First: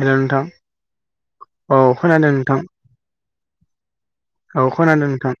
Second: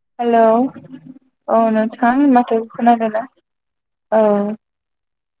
हेल' hello नोंथां औ नोंथां माथो खोनादोंना औ औ खोनादों नोंथां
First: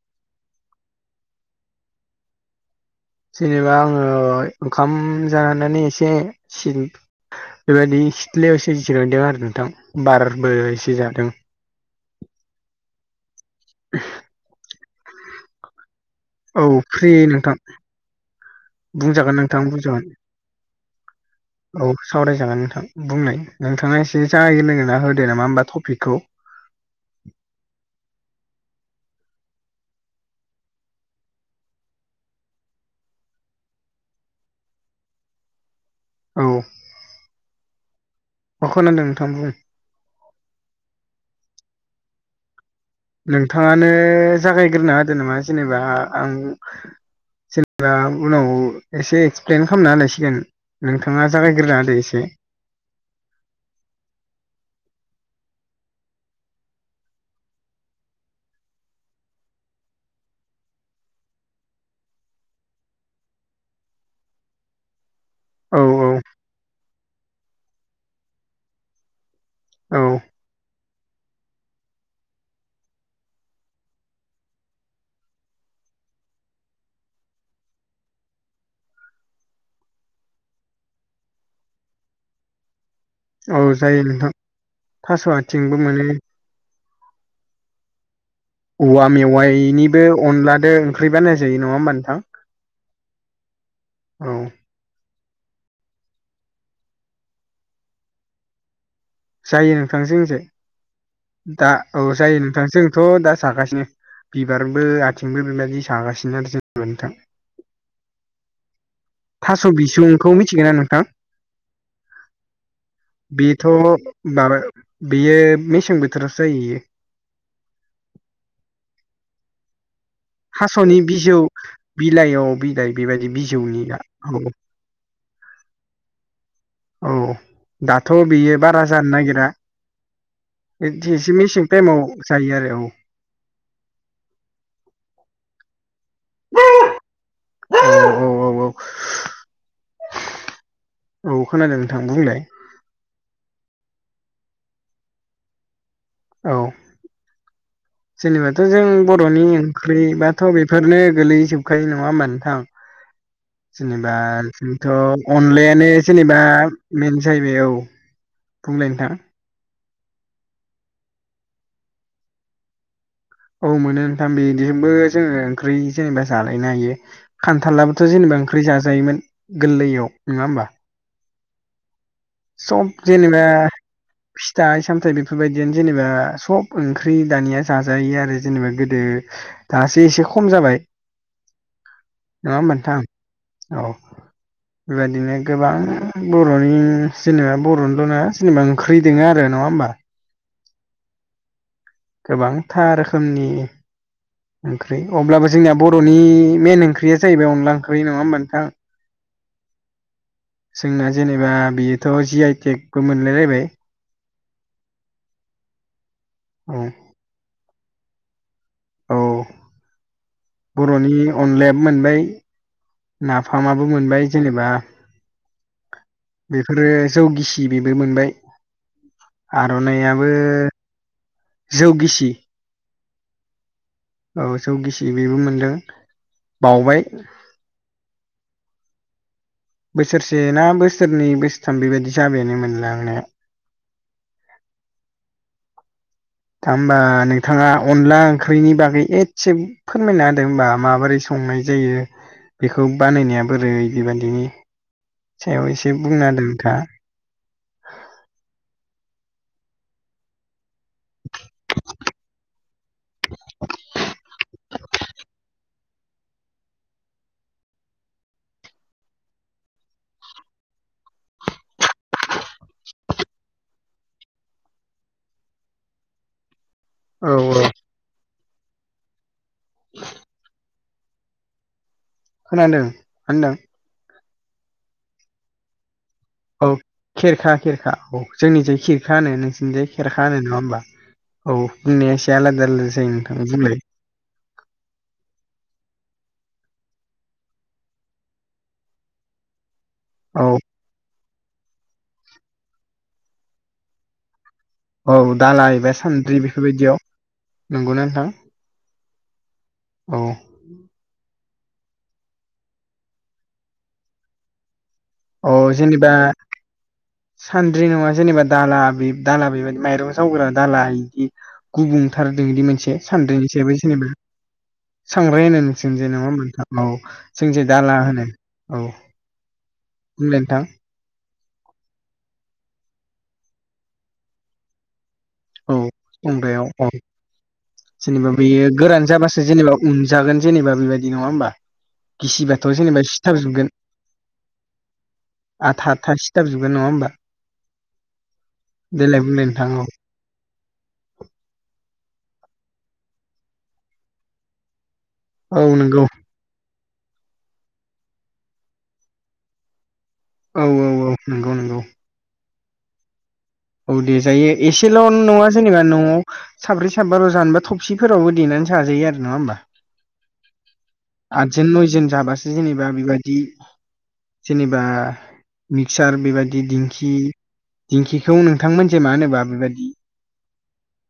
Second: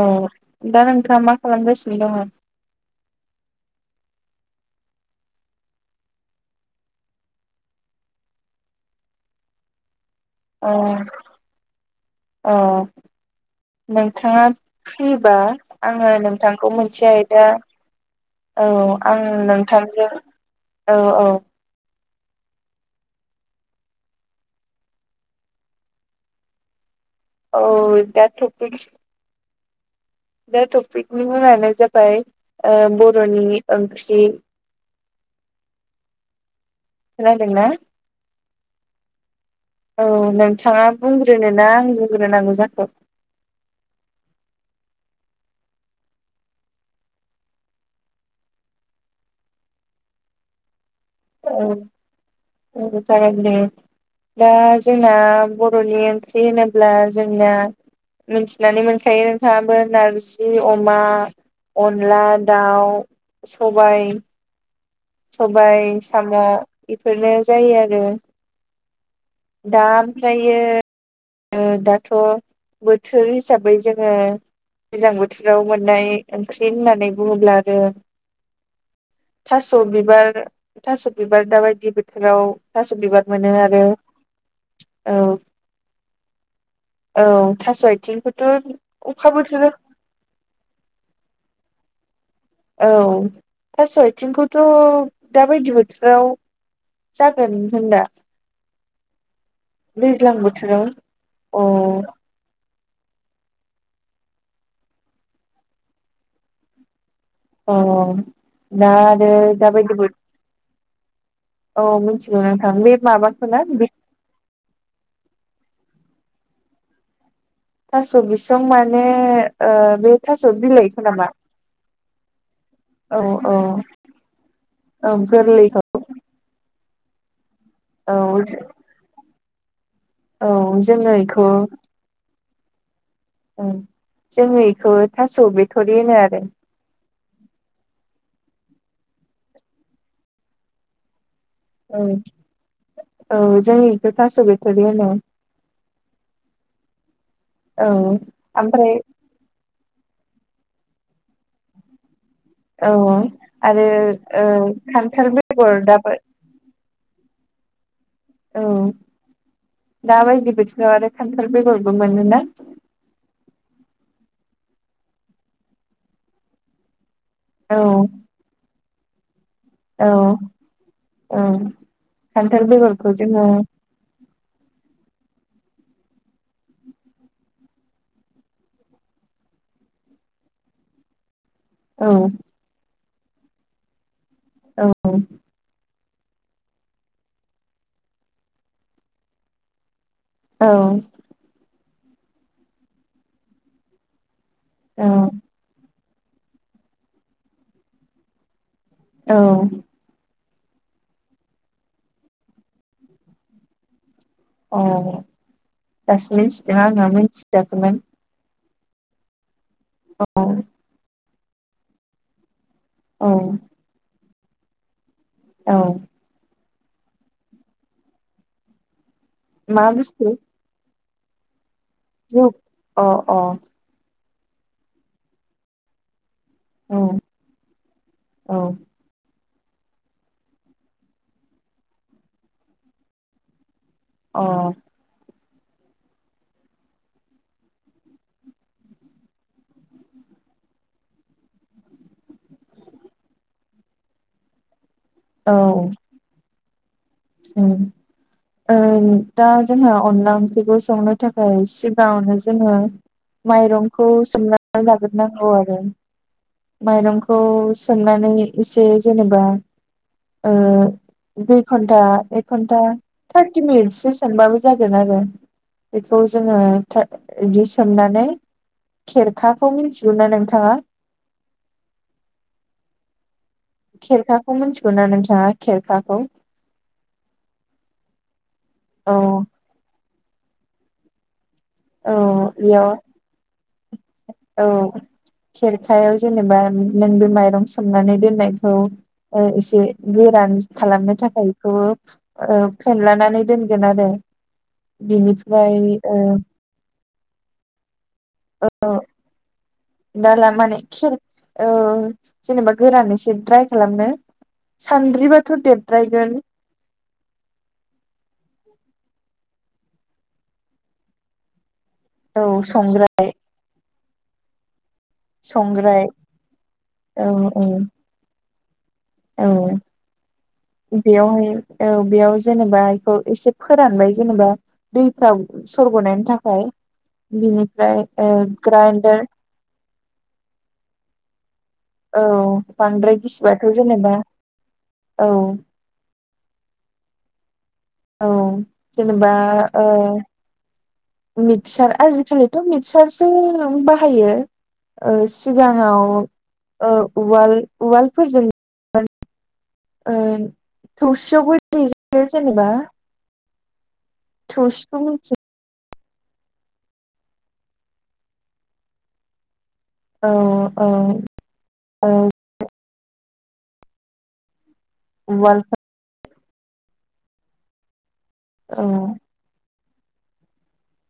औ दा नोंथांआ मा खालामगासिनो दङ? जेनोबा आङो ओंखाम जानानै एसे सिन बेबायदि सिथ्लायावसो एसे जिरायदों आरो नोंथां बारबो एसे जादों ओ नोंथांआ फ्रिबा आङो औ नोंथांखौ मोनसे फ्रि आयदा नोंथां औ आं बुंजागोन नोंथां बुंजागोन नोंथांजों औ औ औ सावरायजागोन नोंथां बुंनाय नोंथांआ एसे जागायजेनना होदो नामा होमबा टपिकखौ औ दा टपिकस दा टपिकनि मुंआनो जाबाय ओ बर'नि ओंख्रि औ खोनादोंना? अ खोनादों नोंथां बुं औ नोंथांआ बुंग्रोनो ना आं बुंग्रोनांगौ जाखो? नोंथांआनो जागायग्रोना होदो नामा जेनोबा आं जेनोबा उनाव एसे एक्सप्लेन खामना होनोसै आं नोंथांआ जागायग्रोना होदो‌ एसे उम जागायग्रोयो दा जोंना बर'नि ओंख्रि होनोब्ला जोंना मिथिनानै मोनखायो नोंथांआबो नारजि अमा अनला दाउ सबाय औ सबाय औ साम' इफोरनो जायो आरो दा औ आमफ्रायो ओ दाथ' बोथोर हिसाबै जोङो दैज्लां बोथोराव मोननाय ओंख्रि होननानै बुङोब्लानो थास' बिबार थास' बिबार दाबायदि बोथोराव थास' बिबार मोनो आरो औ जोंथिंबो मोनो औ थास' आइथिं फोर औवा मेवाइनिबो अनलादो ओंख्रि बानाय जायो नङा ओमबा नोंथां? औ थास' औ आइथिंखौथ' दा बायदि बोथोराव जागोन होनदा जायो नोंथां दैज्लां जोंनिजाय बोथोराव अ दा औ जायो नोंथां जों थ' दा जागासिनो बिबारबो आथिंबो बेबायदि सागासिनो आरो जेनबा नोंथां। अ दा आरो थास' दाबायदि बो बिसुंखौ मिथिगोना नोंथां? औ मिथिगौ नोंथां बे माबाखो बेथ' ना? माबा बेयो मेसें बोथोरावसो जायो इयो थास' बिसं माने ओ बे थास' बिलाइखौ नामा? बिलाइ औ बिलाइ बेबायदि बिजौनिया औ ओं गोरलैखौ औ दाथ' औ बेयो बारा जानो नागिरा औ जोङो एथ-एसे इखौ मेसें टाइमाव जायो आरो औ औ जोङो इखौ थास' बिथरि होनो आरो [inaudible] औ-औ-औ औ खोनादों नोंथां औ बुंलाय औ जों इखो थास' बिथरि होनो औ औ जेनेबाथ' जों ओमफ्राय बर' बर'नि ओंख्रिबाथ' बेफोरनो गोलैजोबखायो नङा होमबा नों थां औ आरो जेनेबा ओ जोंथ' खान्थाल बेगर अनलायानो दाबो जेनेबा मेन जायैबाय बुंलाय नोंथां दा बायदि बोथोराव आरो खान्थाल बेगरबो मोनोना औ मोनो नोंथां बेजोंबो जोङो ओंख्रि जेनेबा जालायनो हायो औ खान्थालाबोथ' जेनेबा ओं ख्रि जाजायोमोन औ गोरलैयाव नोङा होमबा औ खान्थाल सब बेगरखौ जेनेबा जोङो फिथाइ सामथाइ बेफोरबायदियानो जेनेबा सब ओंख्रि दानिया जाजायो आरो जेनेबा गोदो दासो एसे खम जाबाय। औ नङा होमबा थां औ औ बेबायदिनो गोबां बर'नि जेनिबा बर'नोल' नङा जेनेबा ओंख्रि दङो आरो नङा होमबा औ गोबांथा रोखोमनि ओंख्रि औ अब्लाबो जोंनिया बर' बर'नि मेन ओंख्रिया जाहैबाय अनला ओंख्रि नङा होमबा नोंथां औ जोंना जेनेबा बेयोथ' जि आइ टेकबो मोनलाय लायबाय अ दासो औ मिथिदों आङो मिथियाखैमोन औ औ बर'नि अनलायाबो मोनबाय औ नाफामाबो मोनबाय जेनेबा औ बेफोरो जौ गिसि बेबो मोनबाय मा आर'नाइयाबो बुस्थु जौ गिसि अ-अ औ जौ गिसि बेबो मोनदों औ बावबाय औ बोसोरसे ना बोसोरनै बोसोरथाम बेबायदि जाबायानो मोनलांनाया अ दा होमबा नोंथाङा अनला ओंख्रिनि बागै एसे फोरमायना होदों होमबा माबोरै संनाय जायो बेखौ बानायनाया बोरै बेबायदिनि सायाव एसे बुंना होदो नोंथाङा औ ओं दा जोंहा अनला ओंख्रिखौ संनो थाखाय सिगाङावनो जोङो माइरंखौ सोमनानै लाग्रोनांगौ आरो माइरंखौ सोमनानै एसे जेनेबा ओ दुइ घन घन्टा एक घन्टा थारर्टि मिनिटसो सोमबाबो जागोन आरो बेखौ जोङो था औ औ इदि सोमनानै खेरखाखौ मिथिगौ ना नोंथाङा खोनादों होनदों खिरखाखौ मिथिगौ ना नोंथाङा खेरखाखौ औ खेरखा खेरखा औ जोंनि जाय खिरखा औ होनो नोंसिनिजाय खे खेरखा होनो नङा होमबा औ औ बुंनाया एसे आलादा बेयाव आलादा जायो नोंथां बुंलाय औ खेरखायाव जेनेबा नों बे माइरं सोमनानै दोननायखौ एसे औ गोरान खालामनो थाखाय बेखौ फेनलानानै दोनगोन आरो औ दाला बिनिफ्राय एबा ओ सान्द्रि बेफोरबायदियाव नंगौना नोंथां औ औ दाला माने खेर औ जेनेबा गोरानै एसे ड्राय खालामनो औ सानद्रिबाथ' जेनेबा देरद्रायगोन सान्द्रि नङा जेनेबा दाला दाला बेबायदि माइरं जावग्रा दाला बिदि गुबुं आरो औ बिदि मोनसे संग्राय सान्द्रि हिसाबै जेनेबा सांग्राय होनो संग्राय नोंसोनिथिंजाय नङा होमबा औ जोंनिथिं दाला होनो औ औ बुंलाय नोंथां बेयावहाय औ बेयाव जेनेबा बेखौ एसे फोरानबाय जेनेबा दैफ्राव औ सरग'नायनि संग्रायाव थाखाय औ बिनिफ्राय ग्राइन्डार मोनजागोन जेनेबा बेबायदि नङा होनबा औ गिसिबाथ' जेनेबा बांद्राय सिथाबजोबगोन गिसिबाथ' जेनेबा औ आथा आथा सि सिथाबजोबगोन नङा होमबा औ देलाय जेनेबा बुंलाय नोंथां औ ओ मिक्चार आजिखालिथ' मिक्चारसो बाहायो औ सिगाङाव नंगौ उवाल उवालफोरजों औ औ औ नंगौ थौबसियावबो नंगौ देजायो जेनेबा औ देजायो थौसिखौ एसेल' मिथि नङा जेनेबा न'आव साब्रै साबा जानोबा थबसिफोरावबो देनानै जाजायो आरो नङा होमबा औ आतजोन औ नयजन जाबासो जेनेबा बेबायदि जेनेबा उवालफोर मिक्सार बेबायदि दिंखि दिंखिखौ औ नोंथांमोननिथिं मा होनोबा बेबायदि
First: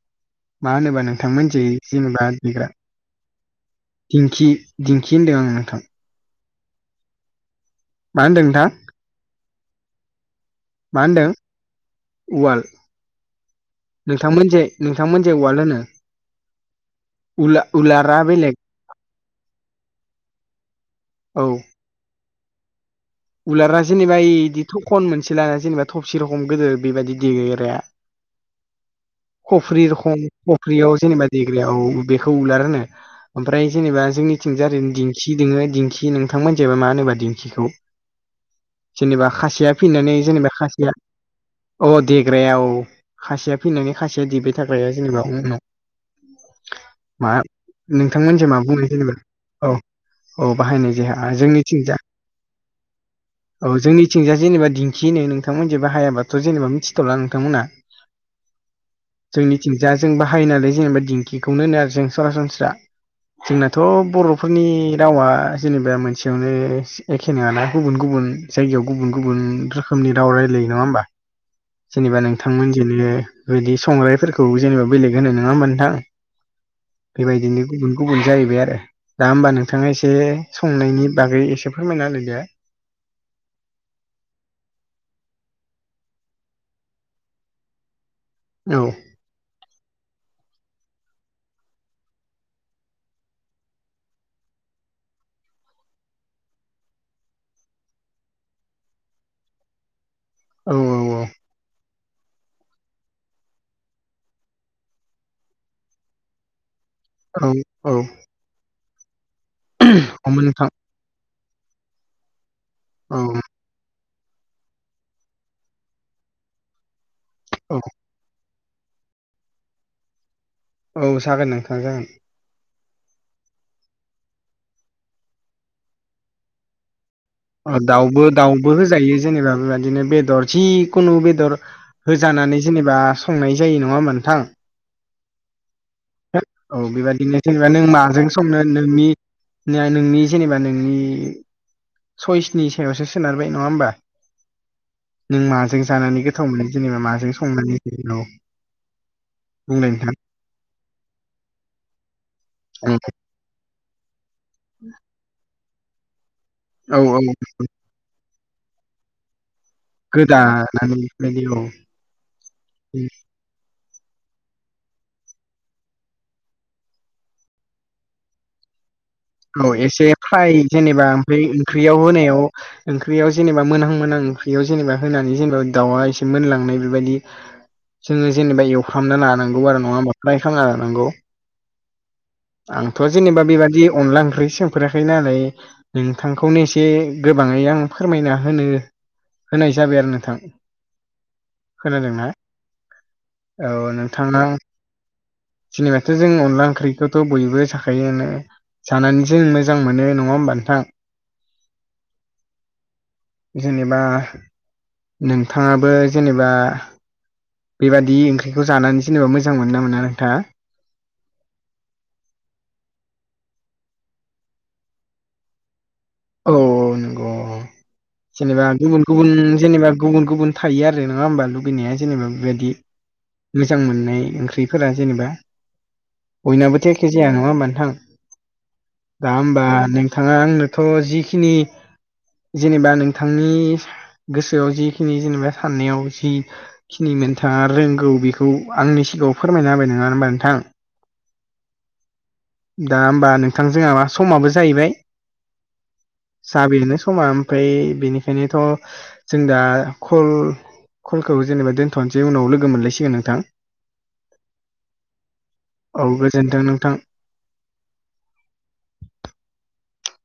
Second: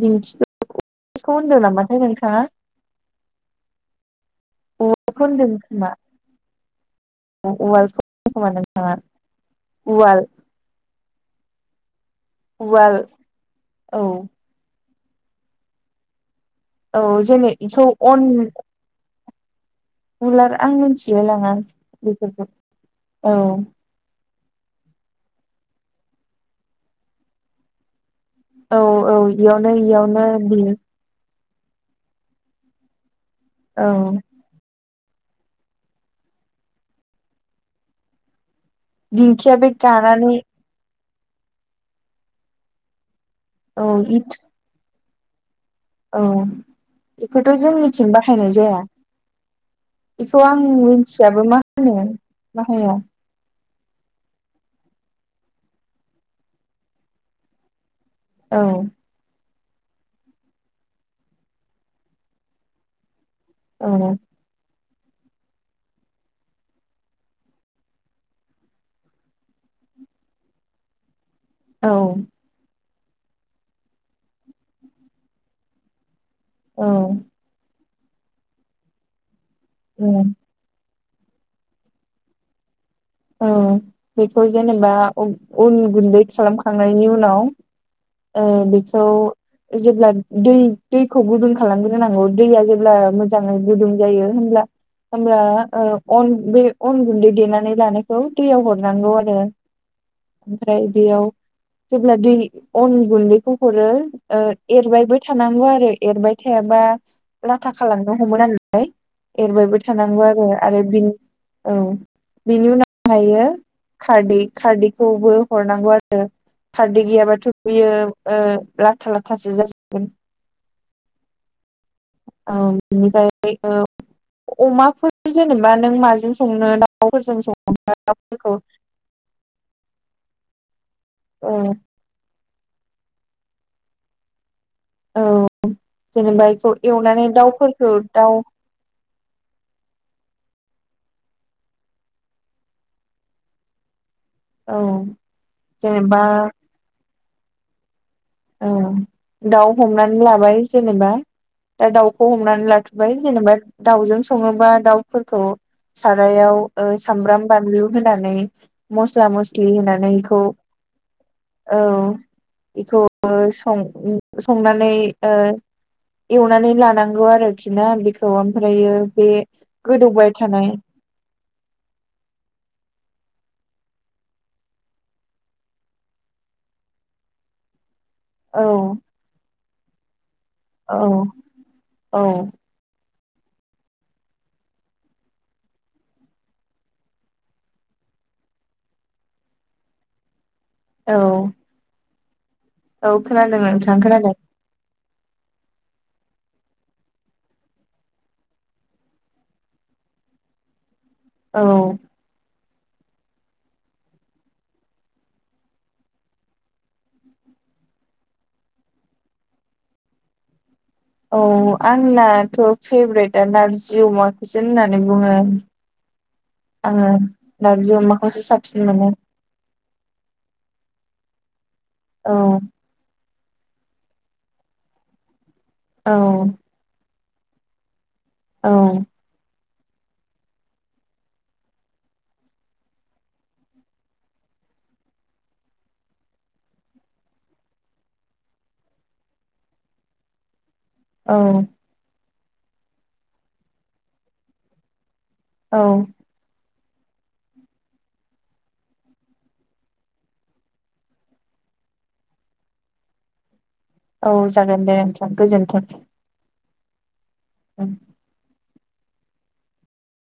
दिंखिखौ मा होनोबा नोंथांमोन होनदों निथिं नामाथाय जेनेबा नोंथाङा दिंखि दिंखि उवालखौ आं होनदों नोंथां खोमा उवालखौ मा होनदों खोमा नोंथां नोंथाङा उवाल मा होनदों उवाल औ नोंथांमोन नोंथांमोनथिं उवाल होनो औ जेनै उलार बेखौ उलारा अन बेलेग उलार आं मिथिलाय औ लाङा बेफोरखौ औ उलारा जेनेबा इदि थखन मोनसे लाना जेनेबा थबसे रखम गोदो बेबायदि देग्राया औ औ इयावनो खफ्रि इयावनो रखम देयो खफ्रियाव जेनेबा देग्रायाव औ बेखौ उलार बुङो ओमफ्राय औ जेनेबा जोंनि थिंजा दिंखि दङो दिंखि नोंथांमोननिथिंबा मा होनोबा दिंखिखौ जेनेबा दिंखिया बे खासेया फैनानै गानानै जेनेबा खासेया अ देग्रायाव खासिआ औ फैनानै खासिआ इथ देबाय थाग्राया जेनोबा उनाव औ मा बेखौथ' जोंनिथिं नोंथांमोनजों बाहायनाय मा जाया बुङो जेनेबा औ बेखौ औ आं बाहायनाय जाया मोन्थिआबो मा होनो जोंनिथिंजा मा होनो औ जोंनिथिंजा जेनोबा दिंखि होनो नोंथांमोना हायाब्लाथ' जेनोबा मिथिथ'ला नोंथांमोना औ जोंनिथिंजा जों बाहायो नालाय जेनोबा दिंखिखौनो होनो आरो जों सरासनस्रा जोंनाथ' औ बर'फोरनि रावा जेनोबा मोनसेआवनो एखे नङाना गुबुन गुबुन जायगायाव गुबुन गुबुन रोखोमनि राव रायलायो नङा होमबा औ जेनोबा नों नोंथांमोनजोंनो बिदि संग्राइफोरखौ जेनोबा बेलेग होनो नङा होनबा नोंथां औ बेबायदिनो गुबुन गुबुन जायैबाय आरो दा होमबा नोंथांआ एसे उम संनायनि बागै एसे फोरमायना होलाय दे औ बेखौ जेनोबा अन गुन्दै खालामखांनायनि उनाव ओ औ बेखौ जेब्ला दै दैखौ गुदुं खालामग्रोनांगौ दैया जेब्ला मोजांयै गुदुं जायो होनब्ला होनो ओ अन बे अन गुन्दै देनानै लानाय खौ दैयाव हरनांगौ आरो औ आमफ्राय बेयाव जेब्ला दै अन गुन्दैखौ हरो ओ एरबायबो थानांगौ आरो एरबाय थायाबा औ लाथा औ खालांनो हमो नालाय एरबायबो थानांगौ औ आरो नोंथां आरो बिनि औ बेनि औ उनावाहायो खारदि खारदिखौबो हरनांगौ आरो खारदि गैयाबाथ' औ बियो ओ लाथा लाथासो जासिगोन औ जागोन नोंथां जागोन ओ आमफ्रायबो अमाफोर जेनोबा नों माजों संनो दाउफोरजों संनो ओ दाउबो दाउबो होजायो जेनोबा बेबादिनो बेदर जि खुनु बेदर औ होजानानै जेनोबा संनाय जायो नङा नोंथां औ जेनेबा बेखौ औ एवनानै बेबायदिनो जेनोबा नों दाउफोरखौ माजों दाउ संनो नोंनि नोंनि जेनोबा नोंनि सयसनि सायावसो सोनारबाय नङा होमबा औ नों माजों जेनेबा जानानै गोथाव मोनो जेनेबा माजों संनानै औ औ दाउ बुंलाय नोंथां हमनानै लाबाय जेनोबा दा दावखौ हमनानै लाबाय जेनोबा दाउजों सङोबा दाउफोरखौ सारायाव ओ औ औ सामब्राम बानलु होनानै मस्ला मस्लि होनानै बेखौ गोदानानै बेबायदि औ बेखौ सं संनानै ओ एवनानै लानांगौ आरोखि ना बेखौ आमफ्रायो औ एसे फ्राय जेनोबा ओमफ्राय ओंख्रिआव होनायाव ओंख्रिआव जेनोबा मोनहां मोनहां ओंख्रिआव जेनोबा होनानै जेनोबा दाउआ एसे मोनलांनाय बेबायदि [inaudible] जोङो जेनोबा औ एवफ्रामना लानांगौ आरो नङा फ्राय खालामना औ लानांगौ औ आंथ' जेनोबा बेबादि अनला ओंख्रि सोंफेराखै नालाय नोंथांखौनो एसे गोबांयै आं फोरमायना होनो होनाय जाबाय आरो नोंथां औ खोनादोंना औ खोनादों औ नोंथां खोनादों नोंथांना जिनोबा थ' जों अनला ओंख्रिखौथ' बयबो साखायोआनो जानानै जों मोजां मोनो नङा होमबा नोंथां औ जेनोबा नोंथाङाबो जेनेबा बेबायादि ओंख्रिखौ जानानै जेनेबा मोजां मोनोना मोना नोंथाङा औ आंनाथ फेभरेटआ नारजि अमाखौसो होननानै बुङो औ आङो नंगौ नारजि अमाखौसो जेनेबा साबसिन गुबुन मोनो गुबुन जेनेबा गुबुन गुबुन थायो आरो नोङा होमबा लुगैनाया औ जेनेबा बेबायदि मोजां मोननाय ओंख्रिफोरा जेनेबा औ बयनावाबोथ एखे जाया नङा होमबा नोथां औ दा होमबा नोंथाङा आंनोथ जिखिनि जेनेबा नोंथांनि गोसोआव जिखिनि जेनेबा साननायाव जि खिनि मोनथाङा रोंगौ बेखौ आंनि सिगाङाव फोरमायना हाबाय नङा होमबा नोंथां औ दा होमबा नोंथां जोंहा मा समाबो जाहैबाय औ जाबायानो समा ओमफ्राय बेनिखायनोथ जों दा खल कलखौबो जेनेबा दोनथनोसै उनाव लोगो मोनलायसिगोन नोंथां औ जागोन दे नोंथां गोजोनथों औ गोजोन्थों नोंथां उम